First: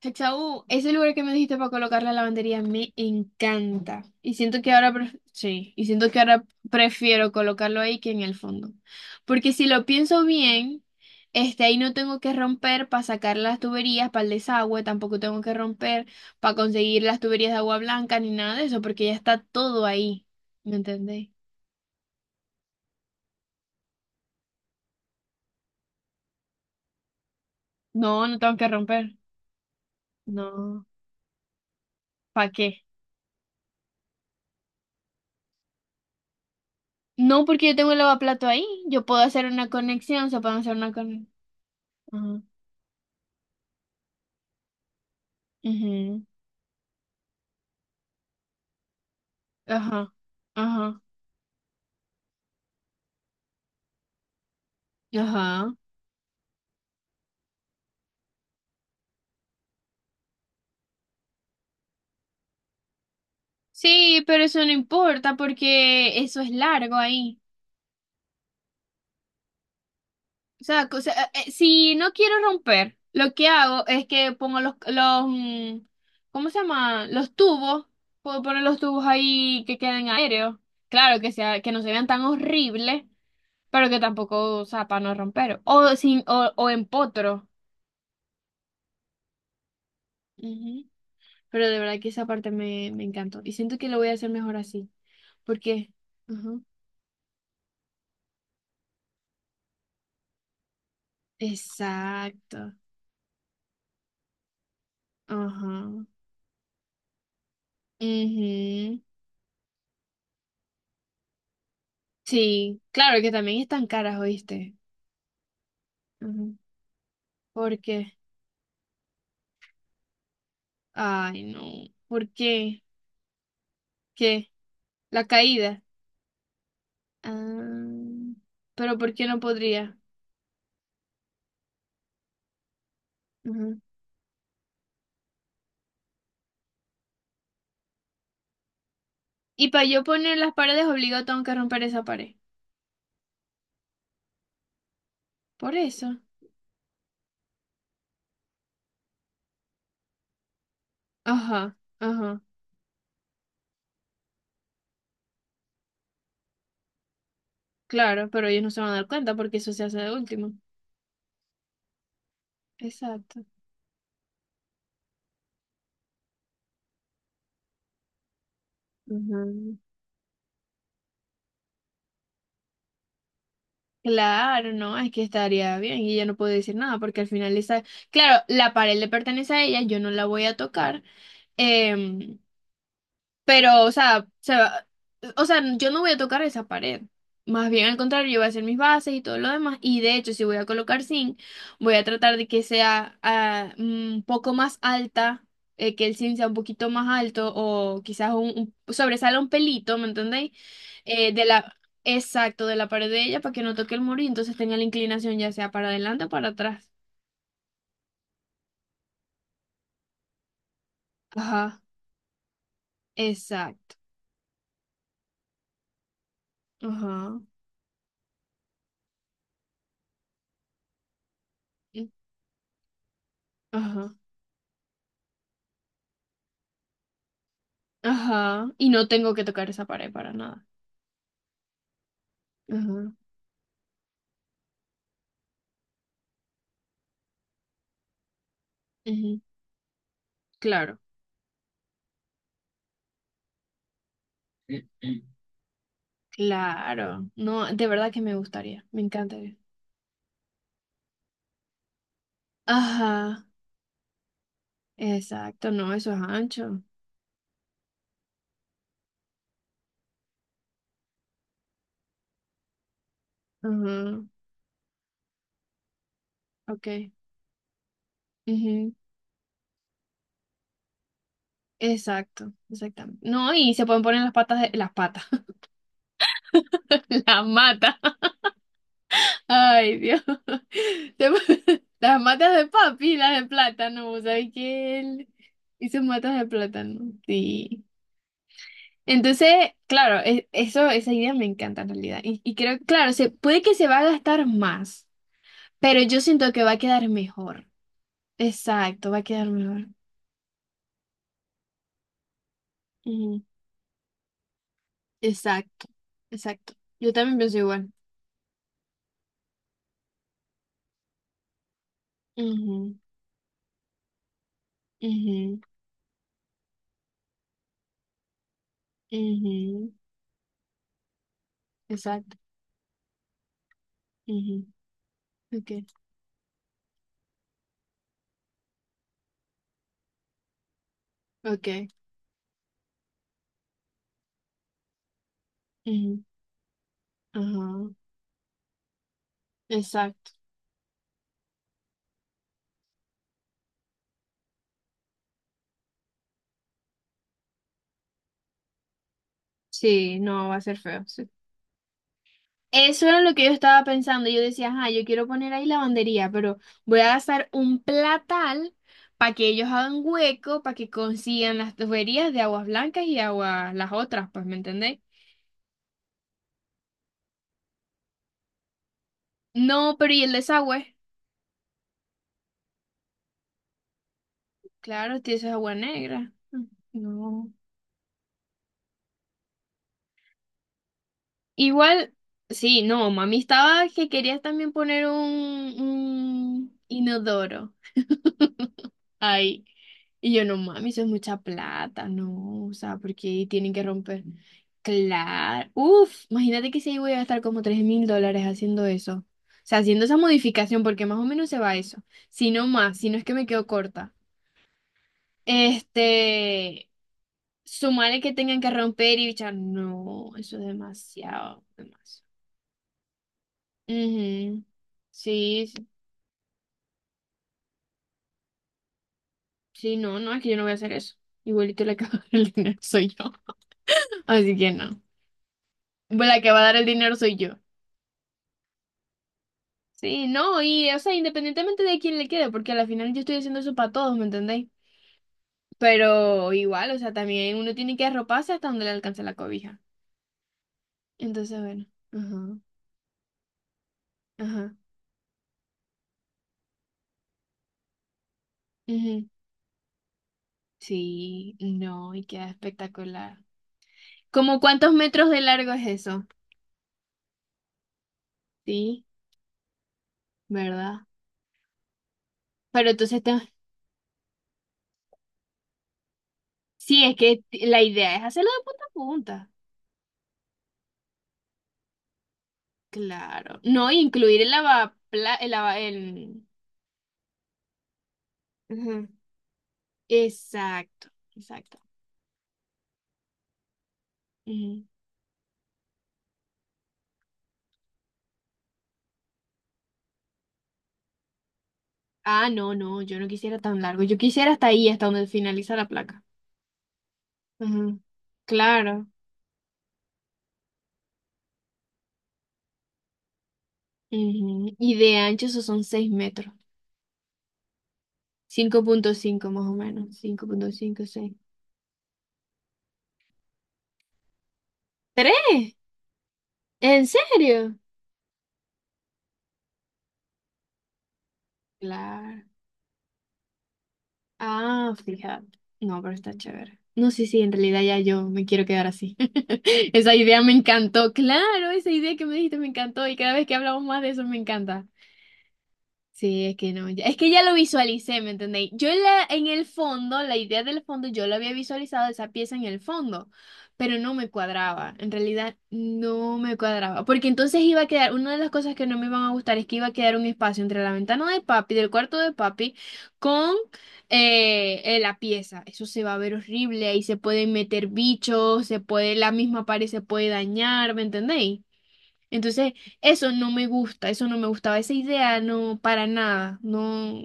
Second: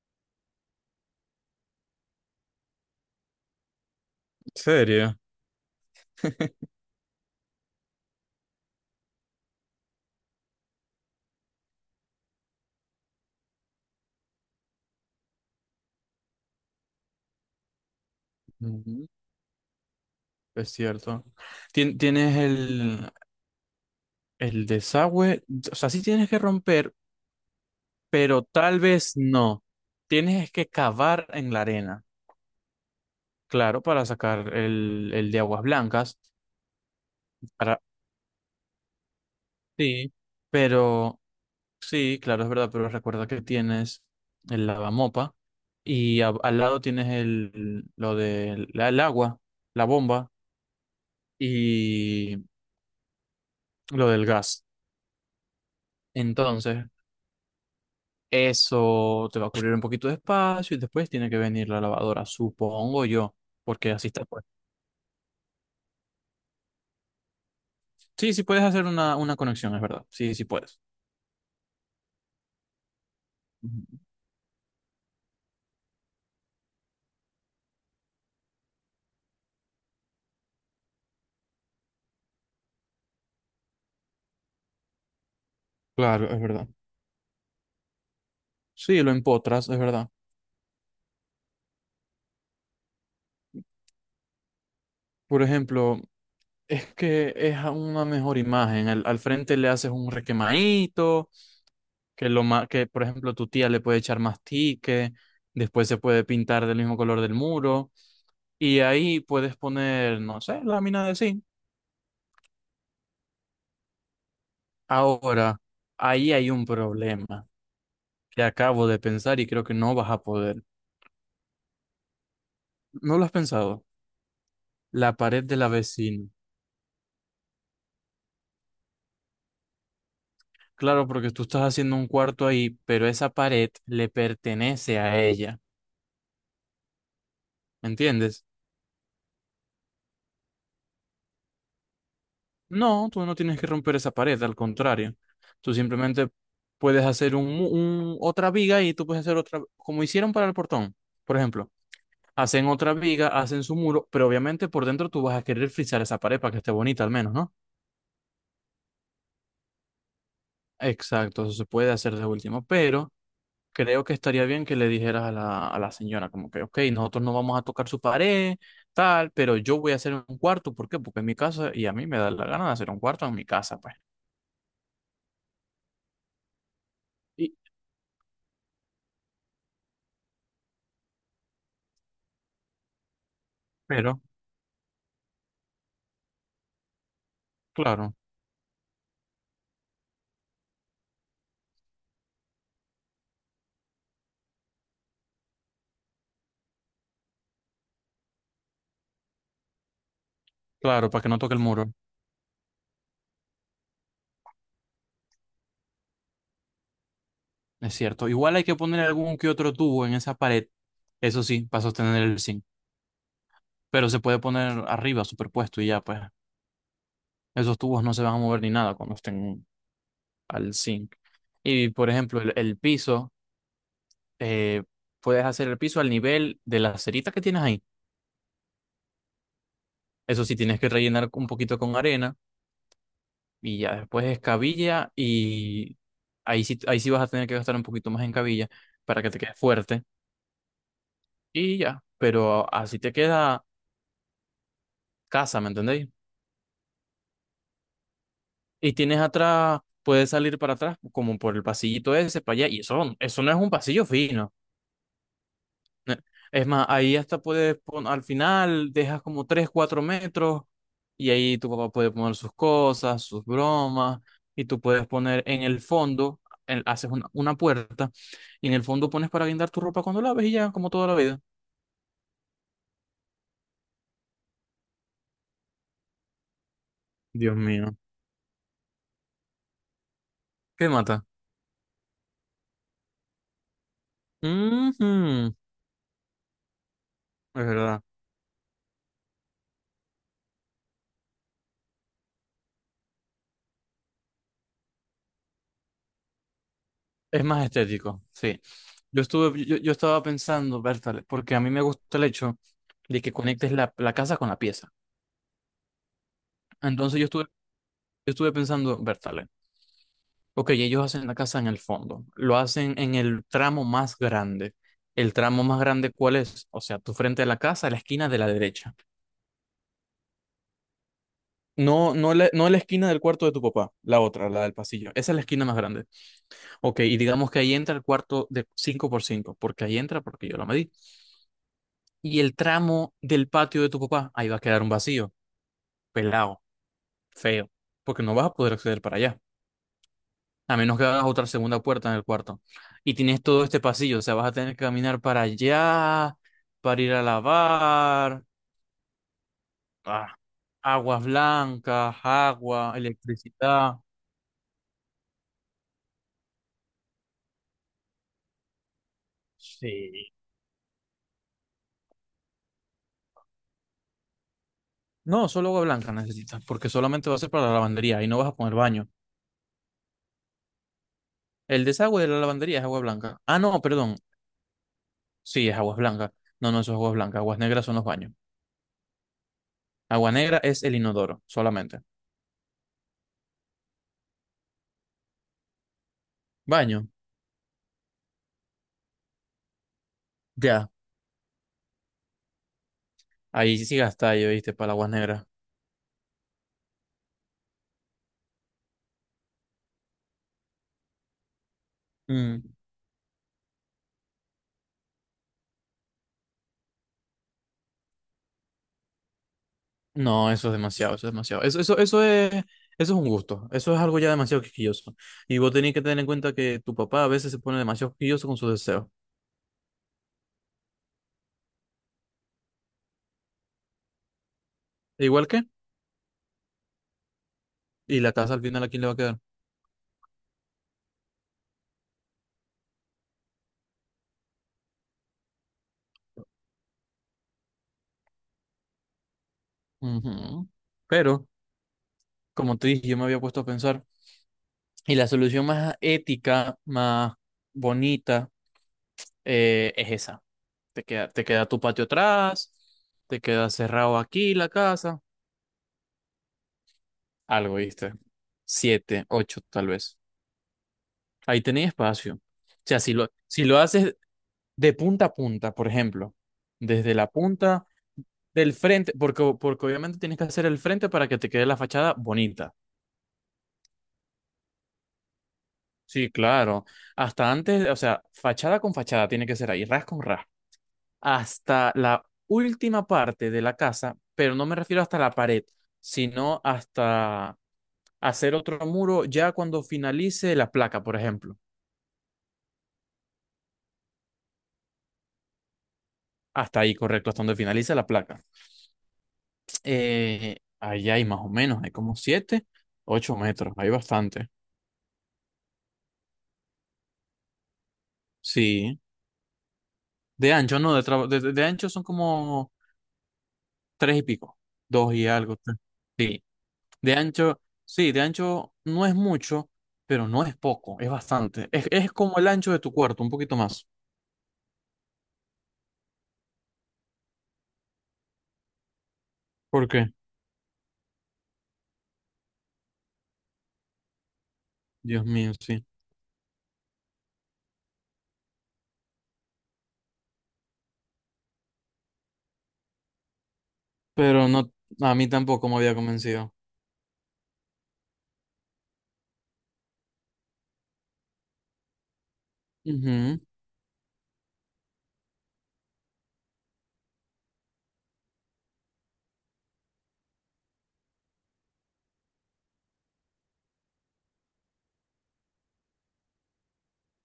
Hexaú, ese lugar que me dijiste para colocar la lavandería me encanta. Y siento que ahora, ¿Serio? Sí, y siento que ahora prefiero colocarlo ahí que en el fondo. Porque si lo pienso bien, ahí no tengo que romper para sacar las tuberías para el desagüe, tampoco tengo que romper para conseguir las tuberías de agua blanca ni nada de eso, porque Ujú. ya está todo ahí. Es ¿Me cierto. entendéis? Tienes el desagüe, o sea, sí tienes que romper, No, no pero tengo que tal vez romper. no. Tienes que No. cavar en la arena, ¿Para qué? claro, para sacar el de aguas blancas. No, porque yo Para... tengo el lavaplato ahí. Yo puedo hacer una Sí, conexión, se pueden hacer una pero conexión. sí, claro, es verdad, pero recuerda que tienes el lavamopa y Ujú, al lado tienes el, lo del el agua, la ajá, bomba ajá, y lo del gas. ajá. Entonces, eso te va a cubrir un poquito de espacio y después tiene que venir la lavadora, supongo yo, porque así Sí, está pues. pero eso no importa porque eso es largo ahí. Sí, sí puedes hacer una conexión, es verdad. Sí, sí O puedes. sea, o sea, si no quiero romper, lo que Ujú. hago es que pongo los, ¿cómo se llama? Los tubos. Puedo poner los tubos ahí que queden aéreos. Claro, que sea, que no se vean tan horribles, pero que tampoco, o sea, para no romper. O sin, Claro, es verdad. o en potro. Sí, lo empotras, es verdad. Ujú. Pero de verdad que esa parte me, me encantó. Y siento que lo voy a hacer mejor así. Por Porque. ejemplo, Ajá. es que es a una mejor imagen. Al, al frente le haces un requemadito, que lo ma- Exacto. que por ejemplo tu tía le puede echar más tique, Ajá. después se puede pintar del mismo color del muro y Ujú. ahí puedes poner, no sé, lámina de zinc. Sí, claro que también están caras, ¿oíste? Ahora, ahí hay Ujú. un problema ¿Por qué? que acabo de pensar y creo que no vas a poder. Ay, no. ¿Por qué? ¿No lo has pensado? ¿Qué? La La pared de la caída. vecina. Ah, pero ¿por qué no podría? Claro, porque tú estás haciendo un cuarto ahí, pero esa pared Ujú. le pertenece a ella. ¿Me entiendes? Y para yo poner las paredes obligado tengo que romper esa pared. No, tú no tienes que romper esa pared, al contrario. Tú Por eso. simplemente puedes hacer otra viga y tú puedes hacer otra, como hicieron para el portón. Por ejemplo, Ajá, ajá. hacen otra viga, hacen su muro, pero obviamente por dentro tú vas a querer frisar esa pared para que esté bonita al menos, ¿no? Claro, pero ellos no se van a dar cuenta porque eso se hace de último. Exacto, eso se puede hacer de último, pero Exacto. creo que estaría bien que le dijeras a la señora, como que, ok, nosotros no vamos a tocar su pared, tal, Ujú. pero yo voy a hacer un cuarto, ¿por qué? Porque es mi casa y a mí me da la gana de hacer un cuarto en mi casa, pues. Claro, no, es que estaría bien y ella no puede decir nada porque al Y, final esa, claro, la pared le pertenece a ella, yo no la voy a tocar, em, pero, o pero, sea, o sea, yo no voy a tocar esa pared. Más bien al claro, contrario, yo voy a hacer mis bases y todo lo demás. Y de hecho, si voy a colocar zinc, voy a tratar de que sea un poco más alta, que el zinc sea un poquito más alto o quizás sobresala un pelito, ¿me entendéis? claro, para que Eh, no de toque el la, muro, exacto, de la pared de ella para que no toque el muro y entonces tenga la inclinación ya sea para adelante o para atrás. es cierto. Igual hay que poner algún que otro tubo en esa pared, eso sí, Ajá, para sostener el zinc, exacto. pero se puede poner arriba, superpuesto y ya, pues, Ajá, esos tubos no se van a mover ni nada cuando estén al zinc. Y, por ejemplo, el piso. ajá. eh, Puedes hacer el piso al nivel de las ceritas que tienes ahí. Ajá. Y no tengo que tocar esa pared para Eso sí, nada. tienes que rellenar un poquito con arena Ajá. y ya después escabilla y ahí sí vas a tener que gastar un poquito más en cabilla para que te Ujú, quede fuerte claro, y ya, pero así te queda casa, ¿me entendéis? claro. No, de verdad que me gustaría, Y me tienes encantaría. atrás, puedes salir para atrás como por el pasillito ese, para allá y eso Ajá, no es un pasillo fino. exacto, no, eso Ne- es Es ancho. más, ahí hasta puedes poner, al final dejas como 3 4 metros y ahí tu papá puede poner sus cosas, sus bromas Ajá, y tú puedes poner en el fondo, ok. haces una puerta y en el Ujú, fondo pones para guindar tu ropa cuando laves y ya, como toda la vida. exacto, exactamente. No, y se pueden poner las patas de las patas, las Dios mío. matas. Ay, Dios. ¿Qué mata? Las matas de papi, las de plátano, ¿sabes qué? Él Ujú, hizo matas de plátano. es Sí. verdad. Entonces, claro, eso, esa idea me encanta en realidad. Y creo, claro, se, puede que se va a gastar más, pero yo siento que va a quedar Es más mejor. estético, sí. Exacto, va Yo a quedar estuve, yo, mejor. yo estaba pensando, Bertale, porque a mí me gusta el hecho de que Ujú, conectes la, la casa con la pieza. exacto, exacto. Yo Entonces también pienso igual. yo estuve pensando, Bertale. Ok, ellos hacen la casa en el fondo, lo Ujú, hacen en el tramo más grande. ¿El ujú, tramo más grande cuál es? O sea, tu frente a la casa, la esquina de la derecha. ujú, No, no exacto. la, no la esquina del cuarto de tu papá, la otra, la Ujú, del pasillo. Esa es la esquina ok, más grande. Ok, y digamos que ahí entra el cuarto de 5 por 5, porque ahí entra, porque yo lo medí. ok. Y el tramo del patio de tu papá, ahí va a quedar un vacío, Ujú, pelado, feo, ajá. porque no vas a poder acceder para allá. Exacto. A menos que hagas otra segunda puerta en el cuarto. Y tienes todo este pasillo, o sea, vas a tener que caminar para allá, para ir a lavar, Sí, ah, no, va a ser feo. aguas blancas, agua, Eso era lo que yo estaba electricidad. pensando. Yo decía, ajá, yo quiero poner ahí lavandería, pero voy a gastar un platal para que ellos hagan Sí. hueco, para que consigan las tuberías de aguas blancas y aguas, las otras, pues, ¿me entendéis? No, solo agua blanca necesitas, porque solamente va a ser para la lavandería y no vas a poner baño. No, pero ¿y el desagüe? El desagüe de la lavandería es agua blanca. Ah, no, perdón. Claro, tío, eso es Sí, agua es agua blanca. negra. Mm, No, no, eso es agua blanca. no. Aguas negras son los baños. Agua negra es el inodoro, solamente. Igual, sí, no, mami estaba que querías también poner un Baño, inodoro ahí. Y yo, no mami, ya. eso es mucha plata, no, o sea, porque tienen Ahí que sí romper. gastáis, ¿viste? Para aguas negras. Claro, uff, imagínate que si ahí voy a gastar como $3.000 haciendo eso. O sea, haciendo esa modificación, porque más o menos se va eso. Si no Mm. más, si no es que me quedo corta. Este, sumarle que tengan que romper y bichar, no, No, eso es eso es demasiado, eso es demasiado. demasiado, Eso, demasiado. Eso es un gusto. Eso es algo ya demasiado Ujú. quisquilloso. Y Sí, vos sí, tenés que tener en cuenta que tu papá a veces se pone demasiado quisquilloso con sus deseos. sí, no, no, es que yo no voy a hacer eso. Igualito la que va a dar el dinero soy yo. Así que no. Igual que, Bueno, la que va a dar el dinero soy yo. y la casa al final a quién le va a quedar. Sí, no, y o sea, independientemente de quién le quede, porque al final yo estoy haciendo eso para todos, ¿me entendéis? Pero igual, o sea, también uno tiene que arroparse hasta donde le alcance la cobija. Ujú. Pero, Entonces, bueno, ajá, como te dije, yo me había puesto a pensar, ajá, y la solución más ética, más bonita, ujú. Es esa. Te Sí, queda tu patio no, y queda atrás, espectacular. te queda cerrado aquí ¿Como la cuántos casa. metros de largo es eso? Algo, ¿viste? Sí, Siete, ocho, tal vez. ¿verdad? Ahí tenéis espacio. O Pero sea, si entonces, lo, si lo haces de punta a punta, por ejemplo, sí, desde es la que la punta idea es hacerlo de del punta a frente, punta. porque, porque obviamente tienes que hacer el frente para que te quede la fachada bonita. Claro. No, y incluir el lavapla, el lava, Sí, el... claro. Hasta antes, o sea, fachada con Ujú. fachada tiene que ser ahí, ras con ras. Exacto, exacto. Hasta la última parte de la casa, pero no me refiero hasta la pared, sino hasta hacer otro muro ya cuando finalice la placa, por ejemplo. Ah, no, no, yo no quisiera tan largo. Yo quisiera hasta ahí, hasta donde finaliza la placa. Hasta ahí, correcto, hasta donde finalice Ujú, la placa. claro. Ahí hay más o menos, hay como 7 8 metros, hay bastante. Ujú, y de ancho eso son 6 metros. cinco Sí, punto cinco más o menos. cinco de punto ancho, no, de, cinco tra- seis. De ancho son como 3 y pico, 2 y algo. ¿Tres? Tres. Sí, ¿En de ancho, serio? sí, de ancho no es mucho, pero no es poco, es bastante. Es como Claro. el ancho de tu cuarto, un poquito más. Ah, fíjate. No, pero está chévere. No, sí, sí, en realidad ya yo me quiero quedar así. ¿Por qué? Esa idea me encantó. Claro, esa idea que me dijiste me encantó y cada vez que hablamos más de eso me encanta. Dios mío, sí. Sí, es que no, es que ya lo visualicé, ¿me entendéis? Yo en la, en el fondo, la idea del fondo, yo lo había visualizado esa pieza en el fondo, pero no me Pero no, cuadraba, en a mí realidad tampoco me había no convencido. me cuadraba, porque entonces iba a quedar, una de las cosas que no me iban a gustar es que iba a quedar un espacio entre la ventana de papi, del cuarto de papi, Ujú, con la pieza. Eso se va a ver horrible, ahí se pueden meter bichos, se puede, la misma pared se puede dañar, ¿me entendéis? Entonces, eso no me gusta, eso no me gustaba, esa idea no, para nada, no,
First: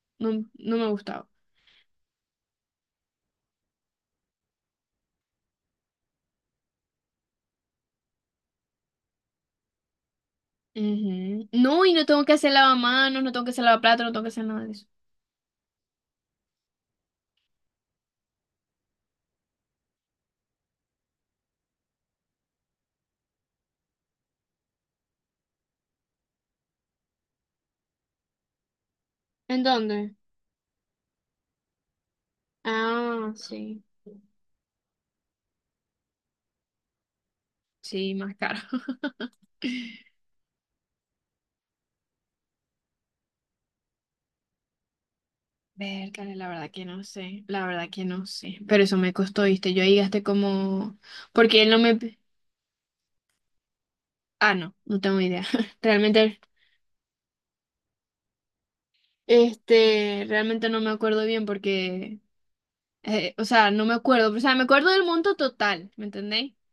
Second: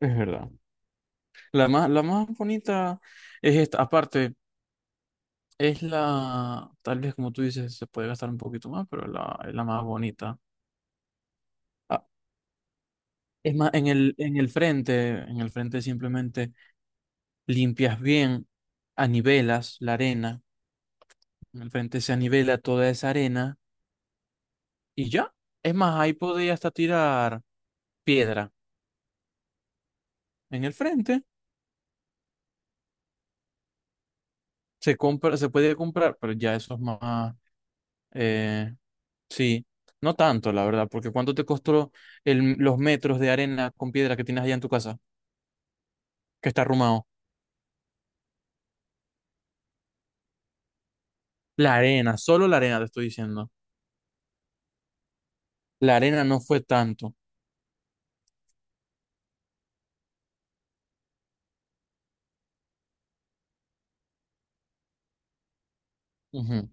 es no, verdad. no me gustaba. La más bonita es esta. Aparte, es la, tal vez como tú dices, se puede gastar un poquito más, pero la, es la más bonita. Ujú. No, y Ah, no tengo que hacer lavamanos, no tengo que es hacer más, lavaplatos, no tengo que hacer nada de eso. En el frente simplemente limpias bien, anivelas la arena, en el frente se anivela toda esa arena y ya. Es más, ahí podía hasta tirar piedra. ¿En dónde? En el frente Ah, sí. se compra, se puede comprar, pero ya eso es más, Sí, más caro. eh, sí, no tanto, la verdad, porque ¿cuánto te costó el, los metros de arena con piedra que tienes allá en tu casa, Vértale, la que está verdad que no arrumado? sé, la verdad que no sé. Pero eso me costó, ¿viste? Yo ahí gasté como... Porque él La no me... arena, solo la arena te estoy diciendo. Ah, no, no tengo idea. La arena no Realmente, fue tanto. Realmente no me acuerdo bien porque o sea, no me acuerdo, o sea, me acuerdo del monto total, ¿me entendéis? Ujú,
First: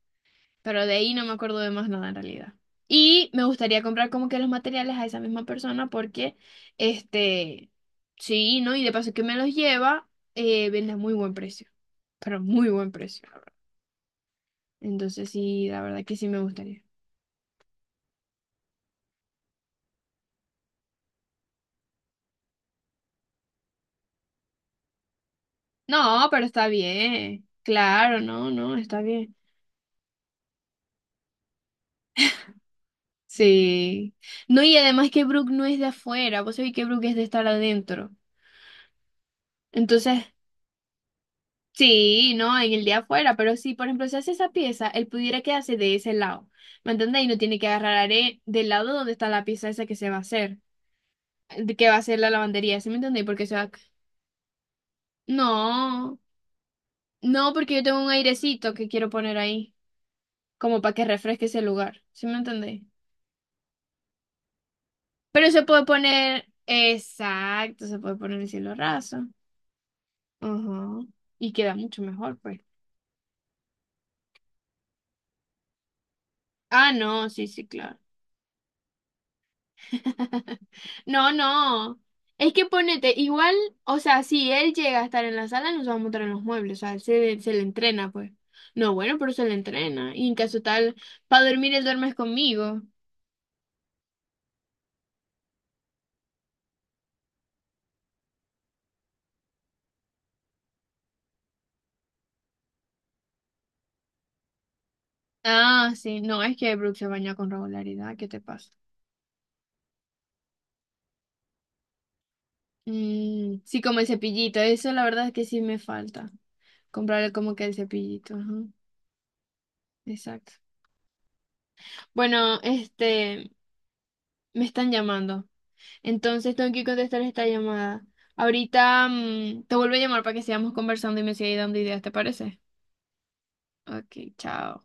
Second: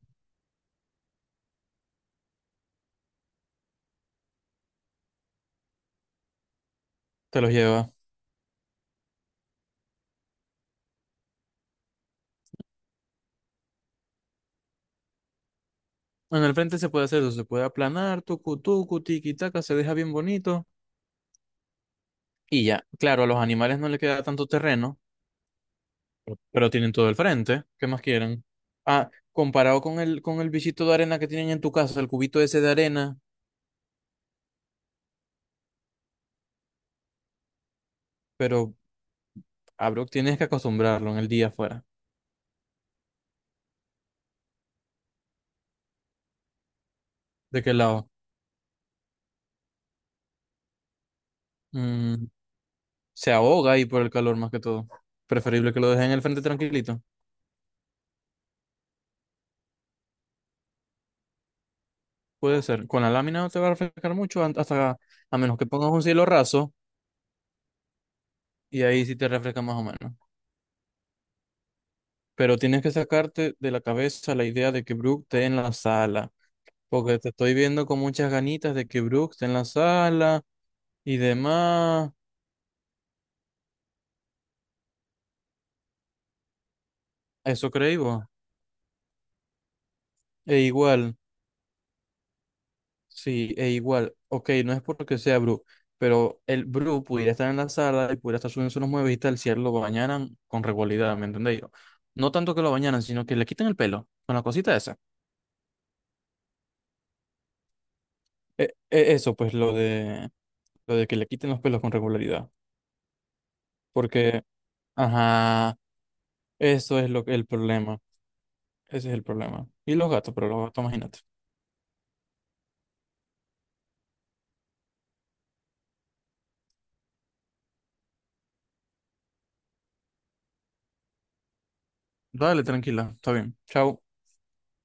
Pero de ahí no me acuerdo de más nada en realidad. Y me gustaría comprar como que los materiales a esa misma persona porque, te los este, lleva. sí, ¿no? Y de paso que me los lleva, vende a muy buen precio, pero muy buen precio, la verdad. Entonces sí, la verdad que sí me En el frente gustaría. se puede hacer eso, se puede aplanar, tucu, tucu, tiqui, taca, se deja bien bonito. Y ya, claro, a los animales no les queda tanto terreno, No, pero está pero tienen todo el bien, frente. ¿Qué más claro, quieren? no, no, está Ah, bien. comparado con el bichito de arena que tienen en tu casa, el cubito ese de arena, Sí. No, y además que Brooke no es de afuera, vos sabés que Brooke es de estar adentro. pero, abro, Entonces, tienes que acostumbrarlo en el día afuera. sí, no, en el día afuera, pero si, por ejemplo, se hace esa pieza, él pudiera quedarse de ese lado, ¿me entiendes? Y no tiene ¿De que qué agarrar lado? Del lado donde está la pieza esa que se va a hacer, de que va a hacer Mm, la lavandería, ¿sí me entendéis? se Porque se va... ahoga ahí por el calor más que todo. Preferible que lo dejen en No, el frente tranquilito. no, porque yo tengo un airecito que quiero poner ahí, como para que refresque ese lugar, ¿sí me Puede entendéis? ser. Con la lámina no te va a refrescar mucho hasta a Pero menos se que puede pongas un cielo poner, raso exacto, se puede poner el cielo y ahí sí raso, te refresca más o menos. ajá, y queda mucho mejor, Pero pues. tienes que sacarte de la cabeza la idea de que Brook esté en la sala, Ah, porque te no, sí, estoy sí, viendo claro. con muchas ganitas de que Brook esté en la sala y No, no. demás. Es que ponete, igual, o sea, si él llega a estar en la sala, nos vamos a montar en los muebles, o sea, se le Eso creí entrena, vos. pues. No, bueno, pero se le entrena. Y en E caso tal, igual, para dormir, él duermes conmigo. sí, e igual. Ok, no es porque sea Brook, pero el Brook pudiera estar en la sala y pudiera estar subiendo unos muebles y tal si a él lo bañaran con regularidad, ¿me entendéis? No tanto que lo bañaran, sino que le quiten el pelo con la cosita esa. Ah, sí, no, es que Brooke se baña con regularidad, ¿qué te pasa? Eso, pues lo de que le quiten los pelos con regularidad. Mm, sí, como el Porque, cepillito, eso la verdad es que sí ajá, me falta. eso es lo Comprarle que el como que el problema. cepillito, ajá, Ese es el problema. Y los gatos, pero exacto. los gatos, imagínate. Bueno, me están llamando. Entonces tengo que contestar esta llamada. Ahorita te vuelvo a llamar para que sigamos conversando y me sigas dando ideas, ¿te parece? Dale, tranquila, está bien. Chao. Ok, chao.